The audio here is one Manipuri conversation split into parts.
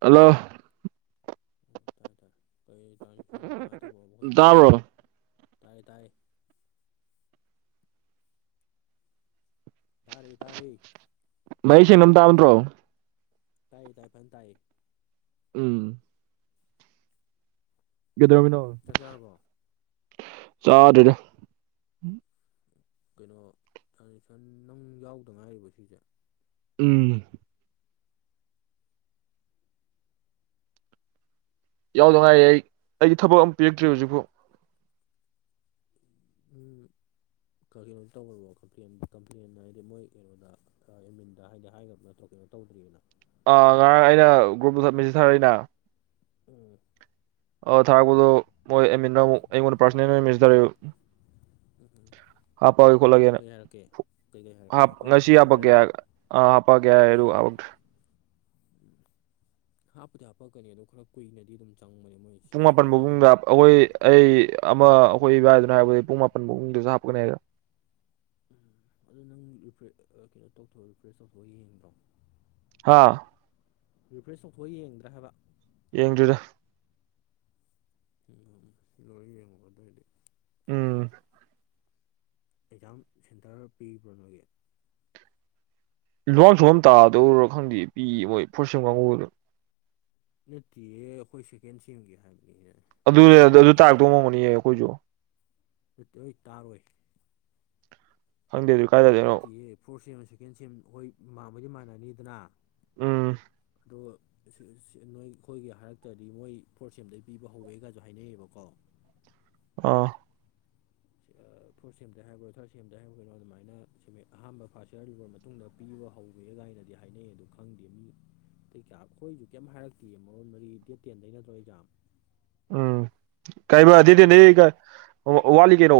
ꯍꯜꯂꯣ ꯑꯣ ꯇꯥꯏꯦ ꯇꯥꯏ ꯀꯔꯤ ꯇ꯭ꯔꯥꯟꯖꯦꯛꯁꯟ ꯀꯃꯥꯏꯅ ꯇꯧꯕꯅꯣꯕꯈꯣꯏꯅꯣ ꯇꯥꯕ꯭ꯔꯣ ꯇꯥꯏ ꯇꯥꯏꯌꯦ ꯇꯥꯔꯦ ꯇꯥꯔꯦ ꯃꯍꯩ ꯁꯦꯡꯅꯕ ꯇꯥꯕꯗ꯭ꯔꯣ ꯇꯥꯏꯌꯦ ꯇꯥꯏ ꯐ ꯇꯥꯏꯌꯦ ꯎꯝ ꯗꯔꯃꯤꯅ ꯆꯥꯛ ꯆꯥꯔꯕꯣ ꯆꯥꯗꯗ ꯀꯩꯅꯣ ꯁꯟꯁꯟ ꯅꯪ ꯌꯥꯎꯗ ꯉꯥꯏꯔꯤꯕ ꯁꯤꯁꯦ ꯎꯝ ꯌꯥꯎꯗꯉꯥꯏꯌꯦ ꯑꯩꯒꯤ ꯊꯕꯛ ꯑꯃ ꯄꯤꯔꯛꯇ꯭ꯔꯤ ꯍꯧꯖꯤꯛꯐꯥꯎ ꯀꯩꯅꯣ ꯇꯧꯕꯔꯕꯣ ꯀꯝꯄ꯭ꯂꯦꯟ ꯀꯝꯄ꯭ꯂꯦꯟ ꯍꯥꯏꯗꯤ ꯃꯣꯏ ꯀꯩꯅꯣꯗ ꯑꯦꯝꯃꯤꯟꯗ ꯍꯥꯏꯗꯤ ꯍꯥꯏꯈ꯭ꯔꯕꯅ ꯊꯣꯛꯀꯦꯅꯣ ꯇꯧꯗ꯭ꯔꯤꯕꯅ ꯑꯥ ꯉꯔꯥꯡ ꯑꯩꯅ ꯒ꯭ꯔꯨꯞꯇꯨ ꯊꯠꯃꯤꯟꯅꯁꯤ ꯁꯥꯔꯛꯏꯩꯅ ꯎꯝ ꯑ ꯊꯥꯔꯛꯄꯗꯣ ꯃꯣꯏ ꯑꯩꯉꯣꯟꯗ ꯄꯥꯔꯁꯣꯅꯦꯁ ꯇꯔꯦ ꯎꯝ ꯎꯝ ꯀꯩ ꯍꯥꯏꯔꯛꯀꯦ ꯀꯩꯀꯩ ꯍꯥ ꯍꯥꯏꯔꯛꯀꯦ ꯍꯥꯞꯄꯛꯑꯒꯦ ꯉꯁꯤ ꯈꯣꯠꯂꯛꯒꯦ ꯍꯥꯏꯔꯔꯣ ꯍꯥꯄꯒꯌꯥ ꯑꯥ ꯍꯥꯄꯒꯌꯥ ꯑꯦꯔ ꯎꯝ ꯍꯥꯞꯄꯗꯤ ꯍꯥꯞꯄꯛꯀꯅꯤ ꯑꯣ ꯈꯔ ꯀꯨꯏꯅꯗꯤ ꯑꯗꯨꯝ ꯆꯪꯕꯅꯦ ꯃꯣꯏ ꯄꯨꯡ ꯁꯤꯁꯦ ꯃꯥꯄꯟ ꯑꯩꯁꯨ ꯐꯥꯎꯕꯨꯡꯗ ꯑꯩꯈꯣꯏ ꯑꯩ ꯑꯃ ꯑꯩꯈꯣꯏ ꯏꯕꯥꯏꯗꯨꯅ ꯍꯥꯏꯕꯗ ꯄꯨꯡ ꯃꯥꯄꯟ ꯃꯗꯨꯁꯨ ꯍꯥꯞꯄꯀꯅꯤ ꯍꯥꯏꯔ ꯑꯗꯨ ꯅꯪ ꯀꯩꯅꯣ ꯇꯧꯊꯣꯛ ꯔꯤꯐ꯭ꯔꯦꯁ ꯇꯧꯊꯣꯛꯑ ꯌꯦꯡꯕ꯭ꯔꯣ ꯍꯥꯥ ꯔꯤꯐ꯭ꯔꯦꯁ ꯇꯧꯊꯑ ꯌꯦꯡꯗ꯭ꯔꯥ ꯍꯥꯏꯕ ꯌꯦꯡꯗ꯭ꯣꯏꯔꯥ ꯎꯝ ꯂꯣꯏ ꯌꯦꯡꯉꯣ ꯑꯗꯨꯗ ꯑꯣꯏꯏꯗꯤ ꯎꯝ ꯑꯦꯛꯖꯥꯝ ꯁꯦꯟꯇꯔ ꯄꯤꯕ꯭ꯔꯥ ꯅꯣꯏꯒꯤ ꯂꯣꯟ ꯁꯨꯝ ꯇꯥꯗꯧꯔꯣ ꯈꯪꯗꯦ ꯄꯤ ꯃꯣꯏ ꯐꯣꯔꯠꯁ ꯀꯥꯡꯉꯨꯗꯣ ꯅꯠꯇꯦꯌꯦ ꯑꯩꯈꯣꯏ ꯁꯦꯀꯦꯟ ꯁꯦꯝꯒꯦ ꯍꯥꯏꯕꯅꯤꯅ ꯑꯗꯨ ꯑꯗꯨ ꯇꯥꯔꯛꯇꯧ ꯃꯝꯃꯅꯤꯌꯦ ꯑꯩꯈꯣꯏꯁꯨ ꯑꯗꯨꯠꯇꯤ ꯑꯣꯏ ꯇꯥꯔꯣꯏ ꯐꯪꯗꯦꯣ ꯅꯠꯇꯦꯌꯦ ꯐꯣꯔꯠ ꯁꯦꯝ ꯁꯦꯀꯦꯟ ꯁꯦꯝ ꯍꯣꯏ ꯃꯕꯗꯤ ꯃꯥꯟꯅꯅꯤꯗꯅ ꯎꯝ ꯑꯗꯣ ꯅꯣꯏ ꯑꯩꯈꯣꯏꯒꯤ ꯍꯔꯛꯇꯗꯤ ꯃꯣꯏ ꯐꯣꯔꯠ ꯁꯦꯝꯗ ꯄꯤꯕ ꯍꯧꯋꯦꯒꯁꯨ ꯍꯥꯏꯅꯩꯌꯦꯕꯀꯣ ꯑ ꯐꯣꯔꯠ ꯁꯦꯝ꯭ꯗ ꯍꯥꯏꯕ꯭ꯔꯣ ꯊꯥꯔꯠ ꯁꯦꯝꯗ ꯍꯥꯏꯕ ꯀꯩꯅꯣ ꯑꯗꯨꯃꯥꯏꯅ ꯑꯍꯥꯟꯕ ꯐꯥꯔꯁ ꯌꯌꯥꯔ ꯂꯩꯕ ꯃꯇꯨꯡꯗ ꯄꯤꯕ ꯍꯧꯋꯦ ꯀꯥꯏꯅꯗꯤ ꯍꯥꯏꯅꯩ ꯑꯗ ꯈꯪꯗꯦ ꯃꯤ ꯀꯩꯀꯥ ꯑꯩꯈꯣꯏꯁꯨ ꯀꯩꯝ ꯍꯥꯏꯔꯛꯇꯦ ꯃꯔꯣꯟ ꯃꯔꯤ ꯗꯦꯠ ꯇꯦꯟꯗꯩ ꯅꯠꯇ꯭ꯔꯣ ꯑꯦꯖꯥꯝ ꯎꯝ ꯀꯥꯏꯃ ꯑꯗꯨꯗꯤ ꯃꯔꯣꯟ ꯃꯔꯤ ꯅꯒ ꯋꯥꯠꯂꯤ ꯀꯩꯅꯣ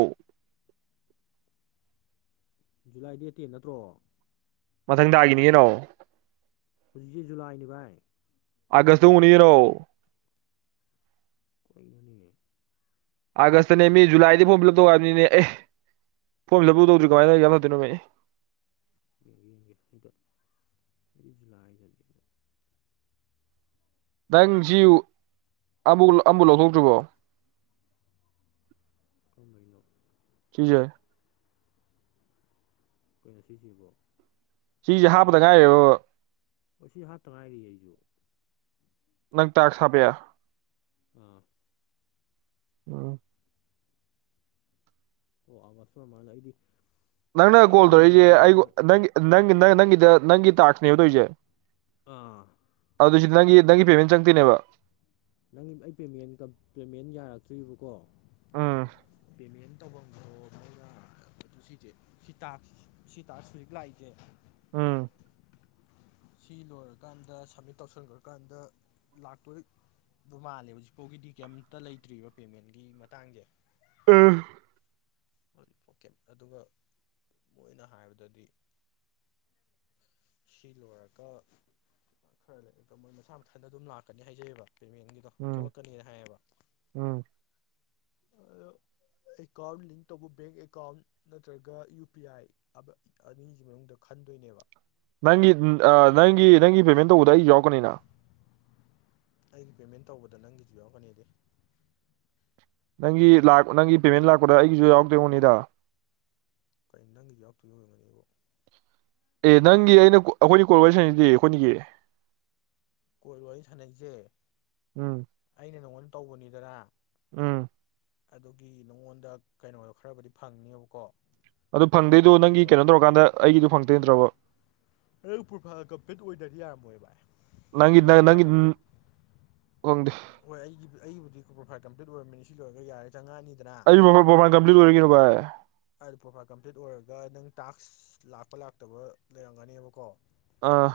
ꯖꯨꯂꯥꯏ ꯗꯦꯠꯇꯦꯟ ꯅꯠꯇ꯭ꯔꯣ ꯃꯊꯪ ꯇꯥꯒꯤꯅꯤꯉꯩꯅꯣ ꯍꯧꯖꯤꯛꯁꯦ ꯖꯨꯂꯥꯏꯅꯤ ꯚꯥꯏ꯫ ꯑꯒꯁꯇ ꯑꯣꯏꯔꯝꯒꯅꯤꯀꯩꯅꯣ꯫ ꯀꯩꯅꯣꯅꯦ꯫ ꯑꯥꯒꯁꯇꯅꯃꯤ ꯖꯨꯂꯥꯏꯗ ꯐꯣꯝ ꯐꯤꯂꯞ ꯇꯧꯌꯥꯗꯦꯅꯦ ꯑꯦ ꯐꯣꯝ ꯐꯤꯂꯞꯄꯧ ꯇꯧꯗ꯭ꯔꯤ ꯀꯃꯥꯏꯅ ꯑꯦꯛꯖꯥꯝ ꯊꯥꯗꯣꯏꯅꯣꯃꯦ꯫ ꯌꯦꯡꯒꯦ ꯌꯦꯡꯒꯦ ꯑꯝꯇ ꯍꯧꯖꯤꯛꯁꯦ ꯖꯨꯂꯥꯏ [unintelligible] ꯅꯪꯁꯤꯌꯨ ꯑꯝꯕꯧ ꯑꯝꯕꯧ ꯂꯧꯊꯣꯛꯇ꯭ꯔꯤꯕꯣ꯫ ꯀꯔꯝꯕꯩꯅꯣ꯫ ꯁꯤꯖꯦ꯫ ꯀꯩꯅꯣ ꯁꯤꯖꯦꯕꯣ꯫ ꯁꯤꯖꯦ ꯍꯥꯞꯄꯗ ꯉꯥꯏꯔꯤꯕꯕ꯫ ꯑꯣ ꯁꯤ ꯍꯥꯞꯇ ꯉꯥꯏꯔꯤꯌꯦ ꯑꯩꯖꯨ꯫ ꯅꯪ ꯇꯥꯛꯁ ꯍꯥꯞꯄꯑꯦ꯫ ꯑ꯫ ꯑ꯫ ꯑꯣ ꯑꯥ [unintelligible] ꯃꯥꯜꯂꯦ ꯑꯩꯗꯤ ꯅꯪꯅ ꯑꯩꯗꯤ ꯀꯣꯜ ꯇꯧꯔꯛꯏꯖꯦ ꯀꯩꯅꯣꯗꯅꯦꯅ ꯑꯩꯒꯣ ꯅꯪ ꯅꯪꯒꯤ ꯅꯪꯒꯤꯗ ꯅꯪꯒꯤ ꯇꯥꯛꯁꯅꯦꯕ ꯇꯧꯔꯤꯖꯦ꯫ ꯑꯥ꯫ ꯑꯗꯨ ꯁꯤ ꯅꯪꯒꯤ ꯅꯪꯒꯤ ꯄꯦꯃꯦꯟ ꯆꯪꯊꯣꯏꯅꯦꯕ꯫ ꯅꯪꯒꯤ ꯑꯩ ꯄꯦꯃꯦꯟ ꯌꯥꯔꯛꯇ꯭ꯔꯤꯕꯀꯣ꯫ ꯎꯝ ꯄꯦꯃꯦꯟ ꯇꯧꯐꯝꯗꯣ ꯃꯣꯏꯅ ꯁꯤꯖꯦ ꯁꯤꯇꯥꯛꯁ ꯁꯤꯇꯥꯛꯁ ꯍꯧꯖꯤꯛ ꯂꯥꯛꯏꯖꯦ ꯎꯝ꯫ ꯁꯤ ꯂꯣꯏꯒꯔꯀꯥꯟꯗ ꯁꯃꯤꯠ ꯇꯧꯁꯟꯒ꯭ꯔꯀꯥꯟꯗ ꯂꯥꯛꯇꯣꯏ ꯗꯨ ꯃꯥꯜꯂꯦ ꯍꯧꯖꯤꯛꯐꯥꯎꯒꯤꯗꯤ ꯀꯩꯝꯇ ꯂꯩꯇ꯭ꯔꯤꯕ ꯄꯦꯃꯦꯟꯒꯤ ꯃꯇꯥꯡꯖꯦ꯫ ꯑ ꯍꯧꯖꯤꯛꯄꯣꯀꯦꯠ ꯑꯗꯨꯒ ꯃꯣꯏꯅ ꯍꯥꯏꯕꯗꯗꯤ ꯁꯤ ꯂꯣꯏꯔꯒ ꯈꯔ ꯂꯩꯔꯒ ꯃꯣꯏ ꯃꯁꯥ ꯃꯊꯟꯗ ꯑꯗꯨꯝ ꯂꯥꯛꯀꯅꯤ ꯍꯥꯏꯖꯩꯑꯕ ꯄꯦꯃꯦꯟꯒꯤ ꯊꯣꯛꯂꯛꯀꯅꯤ ꯍꯥꯏꯌꯦꯕ ꯎꯝ ꯑꯗꯣ ꯑꯦꯀꯥꯎꯟ ꯂꯤꯡ ꯑꯇꯣꯞꯄ ꯕꯦꯡ ꯑꯦꯀꯥꯎꯟ ꯅꯠꯇ꯭ꯔꯒ ꯌꯨ ꯄꯤ ꯑꯥꯏ ꯑꯅꯤꯒꯤ ꯃꯅꯨꯡꯗ ꯈꯟꯗꯣꯏꯅꯦꯕ꯫ ꯅꯪꯒꯤ ꯑ ꯅꯪꯒꯤ ꯅꯪꯒꯤ ꯄꯦꯃꯦꯟ ꯇꯧꯕꯗ ꯑꯩꯒꯤꯖꯨ ꯌꯥꯎꯔꯛꯀꯅꯤꯅ꯫ ꯑꯩꯒꯤ ꯄꯦꯃꯦꯟ ꯇꯧꯕꯗ ꯅꯪꯒꯤꯖꯨ ꯌꯥꯎꯔꯛꯀꯅꯤꯗꯤ꯫ ꯅꯪꯒꯤ ꯂꯤꯛ ꯅꯪꯒꯤ ꯄꯦꯃꯦꯟ ꯂꯥꯛꯄꯗ ꯑꯩꯒꯤꯖꯨ ꯌꯥꯎꯗꯣꯏꯑꯣꯏꯔꯝꯅꯤꯗ꯫ ꯀꯩ ꯅꯪꯒꯤꯗꯤ ꯌꯥꯎꯔꯛꯇꯣꯏ ꯑꯣꯏꯔꯝꯒꯅꯤꯕꯣ꯫ ꯑꯦ ꯅꯪꯒꯤ ꯑꯩꯅ ꯑꯩꯈꯣꯏꯅꯤ ꯀꯣꯜ ꯋꯥꯔꯤ ꯁꯥꯟꯅꯩꯖꯤꯗꯤ ꯑꯩꯈꯣꯏꯅꯤꯒꯤ ꯀꯣꯜ ꯋꯥꯔꯤ ꯁꯥꯟꯅꯩꯖꯦ꯫ ꯎꯝ꯫ ꯑꯩꯅ ꯅꯪꯉꯣꯟꯗ ꯇꯧꯕꯅꯤꯗꯅ꯫ ꯎꯝ꯫ ꯑꯗꯨꯒꯤ ꯅꯉꯣꯟꯗ ꯀꯩꯅꯣꯗꯣ ꯈꯔꯕꯨꯗꯤ ꯐꯪꯅꯦꯕꯀꯣ꯫ ꯑꯗꯣ ꯐꯪꯗꯣꯏꯗꯣ ꯅꯪꯒꯤ ꯑꯗꯨꯒ ꯀꯩꯅꯣ ꯇꯧꯔꯀꯥꯟꯗ ꯑꯩꯒꯤꯗꯣ ꯐꯪꯉꯛꯇꯣꯏ ꯅꯠꯇ꯭ꯔꯣꯕ꯫ ꯅꯪꯗꯣ ꯄꯔꯣꯐꯥꯏꯜ ꯀꯝꯄ꯭ꯂꯤꯠ ꯑꯣꯏꯗ꯭ꯔꯗꯤ ꯌꯥꯔꯝꯃꯣꯏꯌꯦ ꯚꯥꯏ꯫ ꯅꯪꯒꯤ ꯅꯪ ꯄꯔꯣꯐꯥꯏꯜ ꯅꯪꯒꯤ ꯀꯝꯄ꯭ꯂꯤꯠ ꯈꯪꯗꯦ ꯍꯣꯏ ꯑꯩꯒꯤꯕꯨ ꯑꯩꯕꯨꯗꯤ ꯄ꯭ꯔꯣꯐꯥꯏꯜ ꯀꯝꯄ꯭ꯂꯤꯠ ꯑꯣꯏꯔꯝꯅꯤ ꯁꯤ ꯂꯣꯏꯔꯒ ꯌꯥꯔꯦ ꯆꯪꯉꯥꯅꯤ ꯑꯩꯖꯨ ꯄꯣ ꯄꯔꯣꯐꯥꯏꯜ ꯀꯝꯄ꯭ꯂꯤꯠ ꯑꯣꯏꯔꯦ ꯀꯩꯅꯣ ꯚꯥꯏ꯫ [unintelligible] ꯄ꯭ꯔꯣꯐꯥꯏꯜ ꯀꯝꯄ꯭ꯂꯤꯠ ꯑꯣꯏꯔꯒ ꯅꯪ ꯇꯥꯛꯁ ꯂꯥꯛꯄ ꯂꯥꯛꯇꯕ ꯂꯩꯔꯝꯒꯅꯦꯕꯀꯣ꯫ ꯑꯥ꯫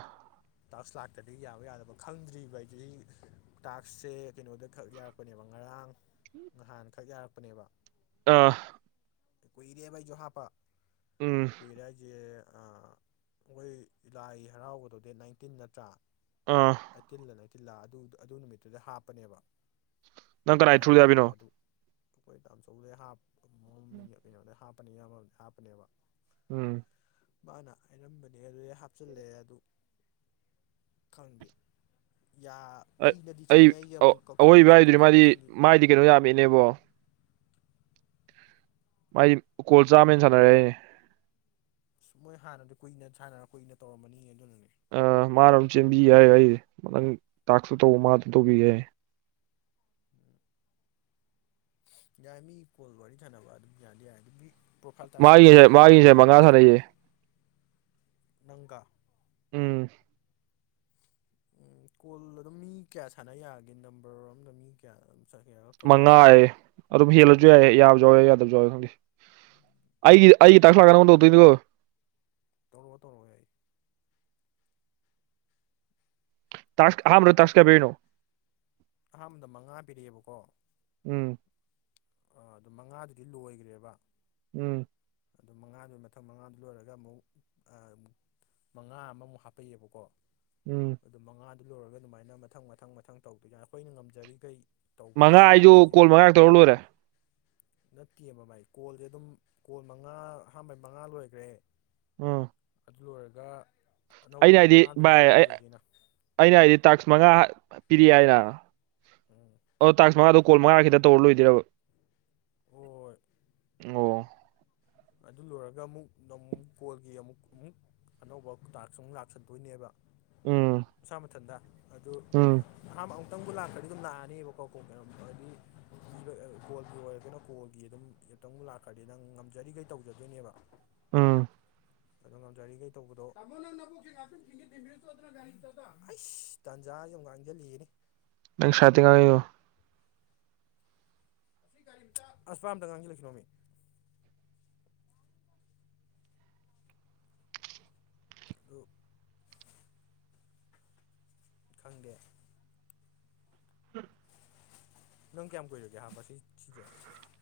ꯇꯥꯛꯁ ꯂꯥꯛ ꯑꯗꯒꯤ ꯌꯥꯕ ꯌꯥꯗꯕ ꯈꯪꯗ꯭ꯔꯤꯕ ꯑꯩꯒꯤ ꯇꯥꯛꯁꯁꯦ ꯀꯩꯅꯣꯗ ꯈꯛ ꯌꯥꯔꯛꯄꯅꯦꯕ ꯉꯔꯥꯡ꯫ ꯉꯍꯥꯟꯈꯛ ꯌꯥꯔꯛꯄꯅꯦꯕ꯫ ꯑꯥ ꯀꯣꯏꯔꯦꯕꯥ ꯑꯩꯁꯨ ꯍꯥꯄꯄꯥ ꯎꯝ ꯀꯨꯏꯔꯦ ꯍꯥꯏꯁꯦ ꯑꯩꯈꯣꯏ ꯂꯥꯏ ꯍꯔꯥꯎꯕꯗꯣ ꯗꯦꯠ ꯅꯥꯏꯟꯇꯤꯟ ꯅꯠꯇ꯭ꯔꯥ ꯑꯥ ꯑꯩꯇꯤꯜꯂ ꯅꯥꯏꯇꯤꯜꯂ ꯑꯗꯨ ꯑꯗꯨ ꯅꯨꯃꯤꯠꯇꯨꯗ ꯍꯥꯞꯄꯅꯦꯕ ꯅꯪ ꯀꯅꯥꯏ ꯈꯔ ꯌꯥꯝ ꯊ꯭ꯔꯨꯗ ꯌꯥꯕꯤꯅꯣ ꯀꯨꯏꯔꯦꯕ ꯑꯗꯨ ꯑꯩꯈꯣꯏ ꯇꯥꯃꯣꯆꯧꯗꯩ ꯍꯥꯞ ꯃꯝ ꯀꯩꯅꯣꯗꯩ ꯍꯥꯞꯄꯅꯤ ꯏꯌꯥꯝꯕꯝꯗꯤ ꯍꯥꯞꯄꯅꯦꯕ ꯎꯝ ꯃꯥꯅ ꯍꯥꯏꯔꯝꯕꯅꯦ ꯑꯗꯨ ꯑꯩ ꯍꯥꯞꯆꯤꯜꯂꯛꯑꯦ ꯑꯗꯨ ꯈꯪꯗꯦ ꯌꯥ ꯀꯨꯏꯅꯗꯤ ꯑꯩ ꯆꯪꯉꯦ ꯑꯩꯁꯦ ꯑꯃꯨꯛ ꯀꯛꯊꯣꯛ ꯑꯋꯣꯏꯕ ꯀꯛꯁꯤꯟ ꯍꯥꯏꯗꯨꯅꯤ ꯀꯛꯊꯣꯛ ꯃꯥꯗꯤ ꯀꯛꯁꯤꯟꯗꯤ ꯃꯥꯏꯗꯤ ꯀꯩꯅꯣ ꯌꯥꯝꯃꯤꯅꯦꯕꯣ ꯃꯥꯏ ꯀꯣꯜ ꯆꯥꯝꯃꯅ ꯁꯥꯟꯅꯔꯦꯅꯦ ꯑꯁ ꯃꯣꯏ ꯍꯥꯟꯅꯗꯤ ꯀꯨꯏꯅ ꯁꯥꯟꯅꯔ ꯀꯨꯏꯅ ꯇꯧꯔꯝꯃꯅꯤ ꯑꯗꯨꯅꯅꯦ ꯑ ꯃꯥꯅ ꯑꯃꯝ ꯆꯦꯟꯕꯤ ꯌꯥꯏ ꯑꯩ ꯅꯪ ꯇꯥꯛꯁꯨ ꯇꯧꯕ ꯃꯥꯗ ꯇꯧꯕꯤ ꯌꯥꯏ ꯌꯥꯏ ꯃꯤ ꯀꯣꯜꯋꯥꯔꯤ ꯁꯥꯅꯥꯕꯥ ꯑꯗꯨꯝ ꯌꯥꯏ ꯑꯗꯨ ꯃꯤ ꯄ꯭ꯔꯣꯐꯥꯏꯜ ꯇꯥꯏꯁ ꯀꯝꯄ꯭ꯂꯤꯠ ꯃꯥꯒꯤꯁꯦ ꯑꯣꯏꯕ ꯃꯥꯒꯤꯁꯦ ꯑꯣꯏꯗꯕ ꯑꯗꯨꯝ ꯃꯉꯥ ꯁꯥꯟꯅ ꯁꯥꯟꯅꯩꯌꯦ ꯅꯪꯒ ꯎꯝ ꯎꯝ ꯀꯣꯜ ꯑꯗꯨꯝ ꯃꯤ ꯀꯌꯥ ꯁꯥꯟꯅ ꯌꯥꯒꯦ ꯅꯝꯕꯔ ꯑꯝꯗ ꯃꯤ ꯀꯌꯥ ꯀꯌꯥꯔꯛ ꯇꯧ ꯃꯉꯥꯑ ꯌꯥꯖꯥꯠꯅꯣ ꯑꯗꯨꯝ ꯍꯦꯜꯂꯁꯨ ꯌꯥꯏꯌꯦ ꯌꯥꯕ ꯌꯥꯎ ꯌꯥꯏ ꯌꯥꯗꯕ ꯌꯥꯎꯋꯦ ꯈꯪꯗꯤ ꯑꯩꯒꯤ ꯑꯩꯒꯤ ꯇꯥꯛꯁꯂꯥꯛꯀ ꯅꯪꯉꯣꯟꯗꯧꯗꯣꯏꯅꯤꯒꯣ ꯇꯧꯔꯛꯑꯣ ꯇꯧꯔꯛꯑꯣ ꯌꯥꯏ ꯇꯥꯁꯀ ꯑꯍꯥꯟꯕꯗꯥ ꯇꯥꯁꯀ ꯀꯌꯥ ꯄꯤꯅꯣ ꯑꯍꯥꯟꯕꯗ ꯃꯉꯥ ꯄꯤꯔꯛꯑꯦꯕꯀꯣ ꯎꯝ ꯑꯥ ꯑꯗꯨ ꯃꯉꯥꯗꯨꯗꯤ ꯂꯣꯏꯒꯔꯦꯕ ꯎꯝ ꯑꯗꯨ ꯃꯉꯥꯗꯨ ꯃꯊꯪ ꯃꯉꯥꯗꯨ ꯂꯣꯏꯔꯒ ꯑꯃꯨꯛ ꯃꯉꯥ ꯑꯃꯃꯨꯛ ꯍꯥꯞꯄꯛꯏꯕꯀꯣ ꯎꯝ ꯑꯗꯨ ꯃꯉꯥꯗꯨ ꯂꯣꯏꯔꯒ ꯑꯗꯨꯃꯥꯏꯅ ꯃꯊꯪ ꯃꯊꯪ ꯃꯊꯪ ꯇꯧꯗꯣꯏ ꯀꯅ ꯑꯩꯈꯣꯏꯅ ꯉꯝꯖꯔꯤꯈꯩ ꯇꯧꯕ ꯌꯥꯏ ꯃꯉꯥ ꯑꯩꯁꯨ ꯍꯥꯏꯌꯦꯕ ꯁꯤꯁꯦ ꯀꯣꯜ ꯃꯉꯥꯒ ꯇꯧꯔ ꯂꯣꯏꯔꯦ ꯅꯠꯇꯦꯕ ꯃꯥꯏ ꯀꯣꯜꯁꯦ ꯑꯗꯨꯝ ꯀꯣꯜ ꯃꯉꯥ ꯑꯍꯥꯟꯕ ꯃꯉꯥ ꯂꯣꯏꯈ꯭ꯔꯦ ꯎꯝ ꯑꯗꯨ ꯂꯣꯏꯔꯒ ꯑꯩꯅ ꯑꯅꯧꯕ ꯍꯥꯏꯗꯤ ꯃꯉꯥꯗꯨꯅꯦ ꯚꯥꯏ ꯄꯨꯡ ꯇꯧꯔꯤꯁꯤꯅ ꯑꯩꯅ ꯍꯥꯏꯗꯤ ꯇꯥꯛꯁ ꯃꯉꯥ ꯄꯤꯔꯤ ꯍꯥꯏꯅ ꯎꯝ ꯑꯣ ꯇꯥꯥꯛ ꯃꯉꯥꯗꯣ ꯀꯣꯜꯉꯥꯈꯤꯇ ꯇꯧꯔ ꯂꯣꯏꯗ꯭ꯏꯔꯕ ꯑꯣ ꯑꯣ ꯑꯗꯨ ꯂꯣꯏꯔꯒ ꯑꯃꯨꯛ ꯅꯨꯛ ꯐꯣꯜꯒꯤ ꯑꯃꯨꯛ ꯑꯃꯨꯛ ꯑꯅꯧꯕꯇꯥꯛꯁ ꯑꯃꯨꯛ ꯂꯥꯛꯁꯟꯗꯣꯏꯅꯦꯕ ꯎꯝ ꯃꯥ ꯃꯊꯟꯗ ꯑꯗꯨ ꯎꯝ ꯑꯅꯥ ꯑꯃꯨꯛꯇꯪꯕꯨ ꯂꯥꯛꯄꯗꯤ ꯑꯗꯨꯝ ꯥꯛꯑꯅꯦꯕꯀꯣ ꯀꯣ ꯃꯌꯥꯝ ꯍꯥꯏꯗꯤꯕ ꯀꯣꯜꯒꯤ ꯑꯣꯏꯔꯒꯅ ꯀꯣꯜꯒꯤ ꯑꯗꯨꯝ ꯑꯨꯛꯇꯪ ꯂꯥꯛꯈ꯭ꯔꯗꯤ ꯅꯪ ꯉꯝꯖꯔꯤꯈꯩ ꯇꯧꯖꯗꯣꯏꯅꯦꯕ ꯎꯝ [unintelligible] ꯇꯥꯟꯖꯥ ꯑꯃꯨꯛ ꯉꯥꯡꯁꯤꯜꯂꯛꯑꯥꯅꯤ [unintelligible] ꯑꯁ ꯄꯥꯑꯥꯝꯗ ꯉꯥꯡꯪꯒꯤꯜꯂꯛꯅꯣꯃꯤ [unintelligible] ꯈꯪꯗꯦ [unintelligible] ꯅꯪ ꯀꯌꯥꯝ ꯀꯨꯏꯔꯒꯦ ꯍꯥꯞꯄꯁꯤ ꯁꯤꯁꯦ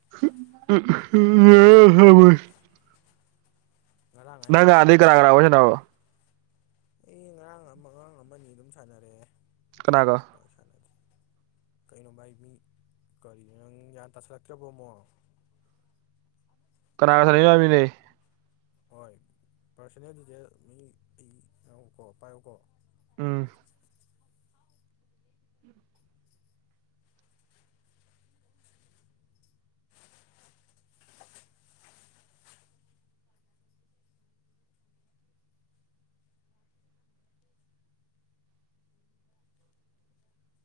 [unintelligible] ꯉꯔꯥꯡ ꯍꯥꯏꯔꯣ ꯅꯪ ꯃꯍꯜꯗꯩꯩ ꯀꯅꯥ ꯀꯥꯅꯥ ꯋꯥꯔꯤ ꯁꯥꯕꯣ ꯑꯩ ꯉꯔꯥꯡ ꯑꯃ ꯑꯉꯥꯡ ꯑꯃꯅꯤ ꯑꯗꯨꯝ ꯁꯥꯟꯅꯔꯛꯑꯦ ꯑꯇꯩ ꯀꯅꯥꯒ ꯑꯩꯒꯤ ꯄꯥꯛ ꯁꯥꯟꯅꯗꯦ ꯀꯩꯅꯣ ꯚꯥꯏ ꯃꯤ ꯀꯔꯤ ꯅꯪ ꯒ꯭ꯌꯥꯟ ꯇꯥꯁꯜꯂꯛꯇ꯭ꯔꯕꯣꯃꯣ [unintelligible] ꯍꯣꯏ ꯄꯥꯔꯁꯣꯅꯦꯜ ꯗꯤꯇꯦꯜ ꯃꯤ ꯑꯩꯀꯣ ꯄꯥꯏꯌꯨꯀꯣ ꯎꯝ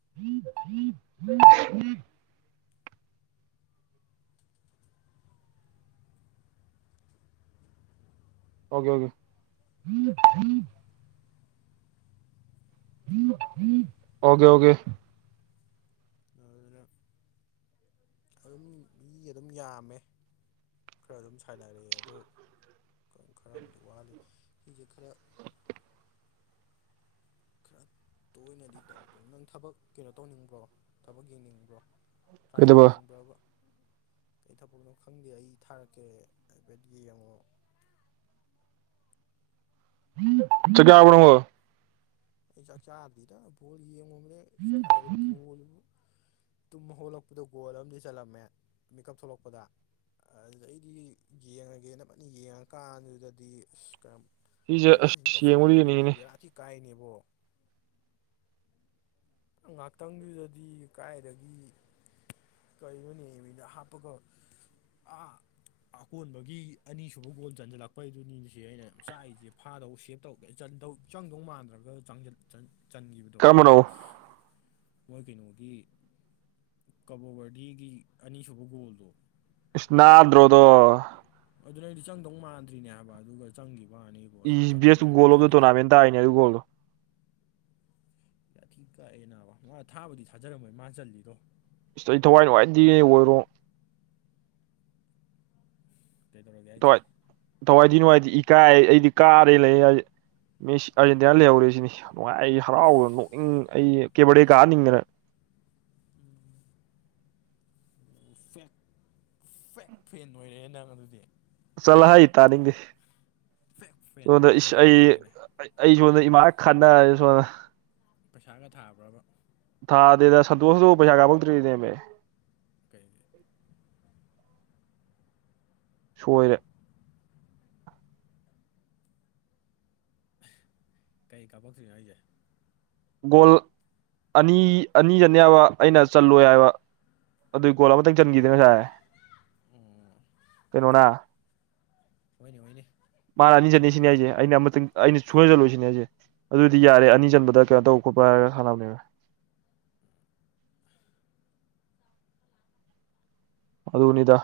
[unintelligible] ꯑꯣꯀꯦ ꯑꯣꯀꯦ [unintelligible] [unintelligible] ꯑꯗꯨꯝ ꯃꯤ ꯑꯗꯨꯝ ꯌꯥꯝꯃꯦ ꯈꯔ ꯑꯗꯨꯝ ꯁꯥꯏꯅꯔꯛꯑꯦ ꯑꯗꯣ ꯈꯔꯕꯨꯗꯤ ꯋꯥꯂꯤ ꯁꯤꯁꯦ ꯈꯔ ꯈꯔ ꯇꯣꯏꯅꯗꯤ ꯇꯧꯗꯣ ꯅꯪ ꯊꯕꯛ ꯀꯩꯅꯣ ꯇꯧꯅꯤꯡꯕ꯭ꯔꯣ ꯊꯕꯛ ꯌꯦꯡꯅꯤꯡꯕ꯭ꯔꯣ ꯇ꯭ꯔꯥꯏ ꯀꯩꯗꯧꯕ ꯇꯧꯅꯤꯡꯕ꯭ꯔꯕ ꯑꯩ ꯊꯕꯛꯅꯣ ꯈꯪꯗꯦ ꯑꯩ ꯊꯥꯔꯛꯀꯦ ꯍꯥꯏꯐꯦꯠ ꯌꯦꯡꯉꯣ ꯆꯥꯛ ꯆꯔꯕꯣ ꯅꯪꯕꯨ ꯑꯩ ꯆꯥꯛ ꯆꯥꯗꯔꯤꯗꯔ ꯕꯣꯜ ꯌꯦꯡꯉꯨꯕꯅꯤ [unintelligible] ꯇꯨꯝ ꯍꯧꯣꯂꯛꯄꯗ ꯒꯣꯜ ꯑꯃꯗꯤ ꯆꯜꯂꯝꯃꯦ ꯃꯤꯀꯞ ꯊꯣꯛꯂꯛꯄꯗ ꯑꯗꯨꯗ ꯑꯩꯗꯤ ꯌꯦꯡꯉꯒꯦ ꯅ ꯑꯃꯅ ꯌꯦꯡꯉꯀꯥꯟꯗꯨꯗꯗꯤ ꯑꯁ ꯀꯩꯅꯣ ꯁꯤꯁꯦ ꯍꯟꯇꯣꯛ ꯍꯟꯖꯤꯟ ꯑꯁ ꯌꯦꯡꯕꯨꯗꯤ ꯇꯧꯁꯤꯜꯂꯛꯄꯗꯨꯗꯤ ꯌꯦꯡꯅꯤꯡꯉꯤꯅꯦ ꯕꯦꯔꯥꯇꯤ ꯀꯥꯏꯅꯦꯕꯣ ꯉꯥꯛꯇꯪꯗꯨꯗꯗꯤ ꯀꯥꯏꯗꯒꯤ [unintelligible] ꯍꯥꯞꯄꯀ ꯑꯥ ꯑꯀꯣꯟꯕꯒꯤ ꯑꯅꯤꯁꯨꯕ ꯒꯣꯜ ꯆꯟꯖꯜꯂꯛꯄꯩꯗꯨꯅꯤꯁꯦ ꯑꯩꯅ ꯆꯥꯛꯔꯤꯁꯦ ꯐꯥꯗꯧ ꯁꯦꯞ ꯇꯧ ꯆꯟꯗꯧ ꯆꯪꯗꯧ ꯃꯥꯟꯗ꯭ꯔꯒ ꯆꯟꯈꯤꯕꯗꯣ ꯀꯔꯝꯕꯅꯣ ꯑꯁ ꯃꯣꯏ ꯀꯩꯅꯣꯒꯤ ꯀꯕꯣ ꯕꯔꯗꯤꯒꯤ ꯑꯅꯤꯁꯨꯕ ꯒꯣꯜꯗꯣ ꯏꯁ ꯅꯥꯟꯗ꯭ꯔꯣ ꯑꯗꯣ ꯑꯗꯨꯅ ꯑꯩꯗꯤ ꯆꯪꯗꯧ ꯃꯥꯟꯗ꯭ꯔꯤꯅꯦ ꯍꯥꯏꯕ ꯑꯗꯨꯒ ꯆꯪꯈꯤꯕꯅꯤ is best goal of the tournament ꯇꯥꯏꯅꯦ ꯑꯗꯨ ꯕꯣꯜꯗꯣ ꯌꯥꯥꯊꯤ ꯀꯛꯑꯦ ꯕ ꯃꯥ ꯊꯥꯕꯗꯤ ꯊꯥꯖꯔꯝꯃꯣꯏ ꯃꯥ ꯆꯜꯂꯤꯜꯂꯤꯗꯣ ꯁꯤꯇ ꯑꯩ ꯊꯋꯥꯏ ꯅꯨꯡꯉꯥꯏꯇꯅꯦ ꯍꯣꯏꯔꯣꯡ ꯀꯩꯗꯧꯔꯒꯦ ꯍꯥꯏꯁꯦ ꯊꯋꯥꯏ ꯊꯋꯥꯏꯗꯤ ꯅꯨꯡꯉꯥꯏꯇꯗꯤ ꯏꯀꯥꯏ ꯑꯩꯗꯤ ꯀꯥꯔꯦ ꯂꯩ ꯃꯤ ꯑꯥꯔꯖꯦꯟꯇꯤꯅꯥ ꯂꯩꯍꯧꯔꯤꯁꯤꯅꯤ ꯅꯨꯡꯉꯥꯏ ꯑꯩ ꯍꯔꯥꯎꯕꯗ ꯅꯣꯛꯅꯤꯡ ꯑꯩ ꯀꯦꯕꯔꯗꯦ ꯀꯥꯅꯤꯡꯗꯅ ꯐꯦꯛ ꯐꯦꯛ ꯐꯦꯟ ꯑꯣꯏꯔꯦ ꯅꯪ ꯑꯗꯨꯗꯤ ꯆꯠꯂ ꯍꯥꯏ ꯇꯥꯅꯤꯡꯗꯦ ꯐꯦꯛ ꯐꯦꯟ ꯁꯣꯟꯗ ꯑꯣꯏ ꯑꯩ ꯂꯩꯔꯝꯃꯦꯅꯦ ꯑꯩ ꯁꯣꯝꯗ ꯏꯃꯥ ꯈꯠꯅꯥ ꯁꯣꯝꯗ ꯄꯩꯁꯥꯒ ꯊꯥꯕ꯭ꯔꯕ ꯊꯥꯗꯦꯗꯥ ꯁꯟꯇꯣꯁꯇꯣ ꯄꯩꯁꯥ ꯀꯄꯥꯛꯇꯔꯤꯅꯦꯃꯦ ꯀꯩꯒꯤ ꯁꯣꯏꯔꯦ ꯀꯩ ꯀꯥꯞꯄꯛꯇ꯭ꯔꯤꯅꯣ ꯍꯥꯏꯁꯦ ꯒꯣꯜ ꯑꯅꯤ ꯑꯅꯤ ꯆꯅꯤꯕ ꯑꯩꯅ ꯆꯜꯂꯣꯏ ꯍꯥꯏꯕ ꯑꯗꯨꯏ ꯒꯣꯜ ꯑꯃꯇꯪ ꯆꯟꯈꯤꯗꯅ ꯉꯥꯁꯥꯏ ꯎꯝ ꯍꯣꯏꯅꯦ ꯍꯣꯏꯅꯦ ꯃꯥꯅ ꯑꯅꯤ ꯆꯟ ꯁꯤꯅꯦ ꯍꯥꯏꯁꯦ ꯑꯩꯅ ꯑꯃꯇꯪ ꯑꯩꯅ ꯁꯨꯅ ꯆꯜꯂꯨꯁꯤꯅꯦ ꯍꯥꯏꯁꯦ ꯑꯗꯨꯗꯤ ꯌꯥꯔꯦ ꯑꯅꯤ ꯆꯟꯕꯗ ꯀ ꯇꯧ ꯈꯠꯄ ꯍꯥꯏꯔꯒ ꯁꯥꯟꯅꯦꯕ ꯑꯗꯨꯗꯅꯤꯗ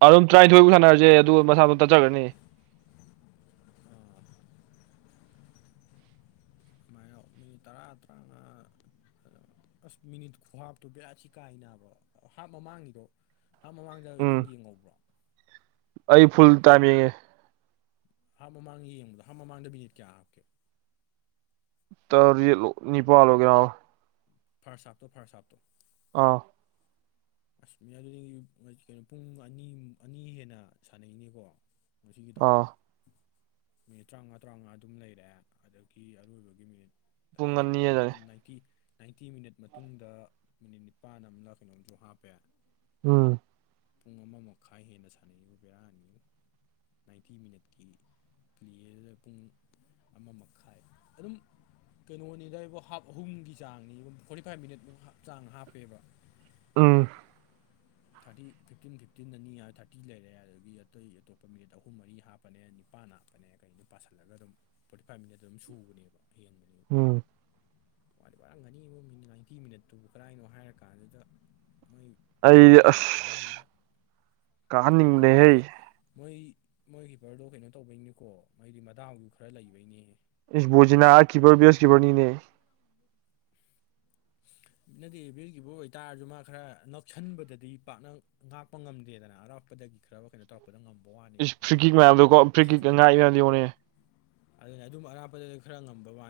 ꯑ ꯑꯗꯨꯝ ꯇꯔꯥꯅꯤꯊꯣꯏꯐꯥꯎ ꯁꯥꯟꯅꯔꯁꯦ ꯀꯣ ꯑꯗꯨ ꯃꯁꯥꯃꯛ ꯆꯠꯆꯈ꯭ꯔꯅꯤ ꯃꯥꯌꯣꯛ ꯃꯤ ꯇꯔꯥ ꯇꯔꯥꯉꯥ ꯑꯁ ꯃꯤꯅꯤꯠ ꯈꯨꯍꯥꯞꯇꯣ ꯕꯔꯠꯁꯤ ꯀꯥꯏ ꯅꯥꯕ ꯍꯥꯞ ꯃꯃꯥꯡꯒꯤꯗꯣ ꯍꯥꯞ ꯃꯃꯥꯡꯗ ꯎꯝ ꯅꯪ ꯌꯦꯡꯍꯧꯕ꯭ꯔꯣ ꯑꯩ ꯐꯨꯜ ꯇꯥꯝ ꯌꯦꯡꯉꯦ ꯍꯥꯞ ꯃꯃꯥꯡ ꯌꯦꯡꯕꯗꯣ ꯍꯥꯞ ꯃꯃꯥꯡꯗ ꯕꯤꯅꯦꯠ ꯀꯌꯥ ꯍꯥꯞꯀꯦ ꯇ ꯅꯅꯤꯄꯥꯜ ꯑꯣꯏꯒꯦꯔ ꯐꯥꯔꯁꯥꯞꯇꯣ ꯐꯔꯁꯥꯞꯇꯣ ꯑꯥ ꯑꯁꯃꯤꯌꯥ ꯑꯗꯨꯗꯤ ꯀꯩꯅꯣ ꯄꯨꯡ ꯑꯅꯤ ꯑꯅꯤ ꯍꯦꯟꯅ ꯁꯥꯟꯅꯩꯅꯦꯀꯣ ꯉꯒꯤꯗꯣ ꯑꯥ ꯃꯤꯅꯤꯠ ꯇꯔꯥꯃꯉꯥ ꯇꯔꯥꯃꯉꯥ ꯑꯗꯨꯝ ꯂꯩꯔꯛꯑꯦ ꯑꯗꯒꯤ ꯑꯔꯣꯏꯕꯒꯤ ꯃꯤꯅꯤꯠ ꯄꯨꯡ ꯍꯥꯞ ꯑꯅꯤ ꯑꯗꯥꯏ ꯅꯥ ꯐꯇꯤ ꯅꯥꯏꯟꯇꯤ ꯃꯤꯅꯠ ꯃꯇꯨꯡꯗ ꯃꯤꯅꯤꯠ ꯅꯤꯄꯥꯟ ꯑꯃꯅ ꯀꯩꯅꯣꯝꯁꯨ ꯍꯥꯞꯄꯦ ꯎꯝ ꯄꯨꯡ ꯑꯃ ꯃꯈꯥꯏ ꯍꯦꯟꯅ ꯁꯥꯟꯅꯔꯤꯕ ꯕꯦꯔꯥ ꯑꯅꯤꯌꯨ ꯅꯥꯏꯟꯇꯤ ꯃꯤꯅꯠꯀꯤ ꯄ꯭ꯂꯦꯗꯨꯗ ꯄꯨꯡ ꯑꯃ ꯃꯈꯥꯏ ꯑꯗꯨꯝ ꯀꯩꯅꯣꯅꯤꯗꯕꯨ ꯍꯥꯞ ꯑꯍꯨꯝꯒꯤ ꯆꯥꯡꯅꯤ ꯐꯣꯔꯇꯤ ꯐꯥꯏꯚ ꯃꯤꯅꯤꯠꯃꯨꯛꯞ ꯆꯥꯡ ꯍꯥꯞꯄꯦꯕ ꯎꯝ ꯊꯥꯔꯇꯤ ꯐꯤꯞꯇꯤꯟ ꯐꯤꯞꯇꯤꯟ ꯑꯅꯤ ꯊꯥꯔꯇꯤ ꯂꯩꯔꯦ ꯑꯗꯒꯤ ꯑꯇꯩ ꯑꯇꯣꯞ ꯃꯤꯅꯤꯠ ꯑꯍꯨꯝ ꯃꯔꯤ ꯍꯥꯞ ꯐꯅꯦꯛ ꯅꯤꯄꯥꯅ ꯐꯅꯦꯛ ꯀꯩꯅꯤ ꯄꯥꯁꯜꯂꯒ ꯑꯗꯨꯝ ꯐꯣꯔꯇꯤ ꯐꯥꯏꯚ ꯃꯤꯅꯠ ꯑꯗꯨꯝ ꯁꯨꯕꯅꯦꯕ ꯍꯦꯟꯕꯅꯤ ꯎꯝ ꯋꯥꯔꯝꯒꯅꯤ ꯃꯤ ꯅꯥꯏꯟꯇꯤ ꯃꯤꯅꯠꯇꯨꯕꯨ ꯀꯗꯥꯥꯏꯅꯣ ꯍꯥꯏꯔ ꯀꯥꯟꯗꯨꯗ ꯃꯣꯏ ꯑꯩ ꯗꯥꯎ ꯑꯁ ꯂꯩꯇꯕꯩꯅꯤ ꯂꯩꯇꯕ ꯀꯥꯍꯟꯅꯤꯡꯕꯅꯦꯍꯦ ꯍꯥꯏꯁꯦ ꯃꯣꯏ ꯃꯣꯏ ꯀꯤꯄꯔꯗꯣ ꯀꯩꯅꯣ ꯇꯧꯕꯩꯅꯤꯀꯣ ꯃꯣꯏꯗꯤ ꯃꯗꯥꯥꯎꯗꯨ ꯈꯔ ꯂꯩꯕꯩꯅꯦ ꯏꯁ ꯕꯣꯖꯤꯅꯥ ꯀꯤꯄꯔ ꯕꯦꯁ ꯀꯤꯄꯔꯅꯤꯅꯦ [inaudible] ꯅꯠꯇꯦ ꯕꯤꯔꯈꯤꯕ ꯑꯣꯏꯇꯥꯔꯁꯨ ꯃꯥ ꯈꯔ ꯅꯧꯁꯟꯕꯗꯗꯤ ꯄꯥꯛꯅ ꯉꯥꯛꯄ ꯉꯝꯗꯦꯗꯅ ꯑꯔꯥꯞꯄꯗꯒꯤ ꯈꯔ ꯀꯩꯅꯣ ꯇꯧꯔꯛꯄꯗ ꯉꯝꯕ ꯋꯥꯅꯤ ꯏꯁ ꯐ꯭ꯔꯤ ꯀꯤꯛ ꯈꯔ ꯃꯌꯥꯝꯗꯣꯀꯣ ꯐ꯭ꯔꯤ ꯀꯤꯛ ꯉꯥꯛꯏ ꯊꯥꯖꯤꯜꯂꯛꯄꯗ ꯃꯌꯥꯝꯗꯣ ꯌꯦꯡꯉꯨꯅꯦ ꯑꯗꯨꯅ ꯑꯗꯨꯝ ꯑꯔꯥꯞꯄꯗꯗꯤ ꯈꯔ ꯉꯝꯕ ꯃꯥꯅꯤ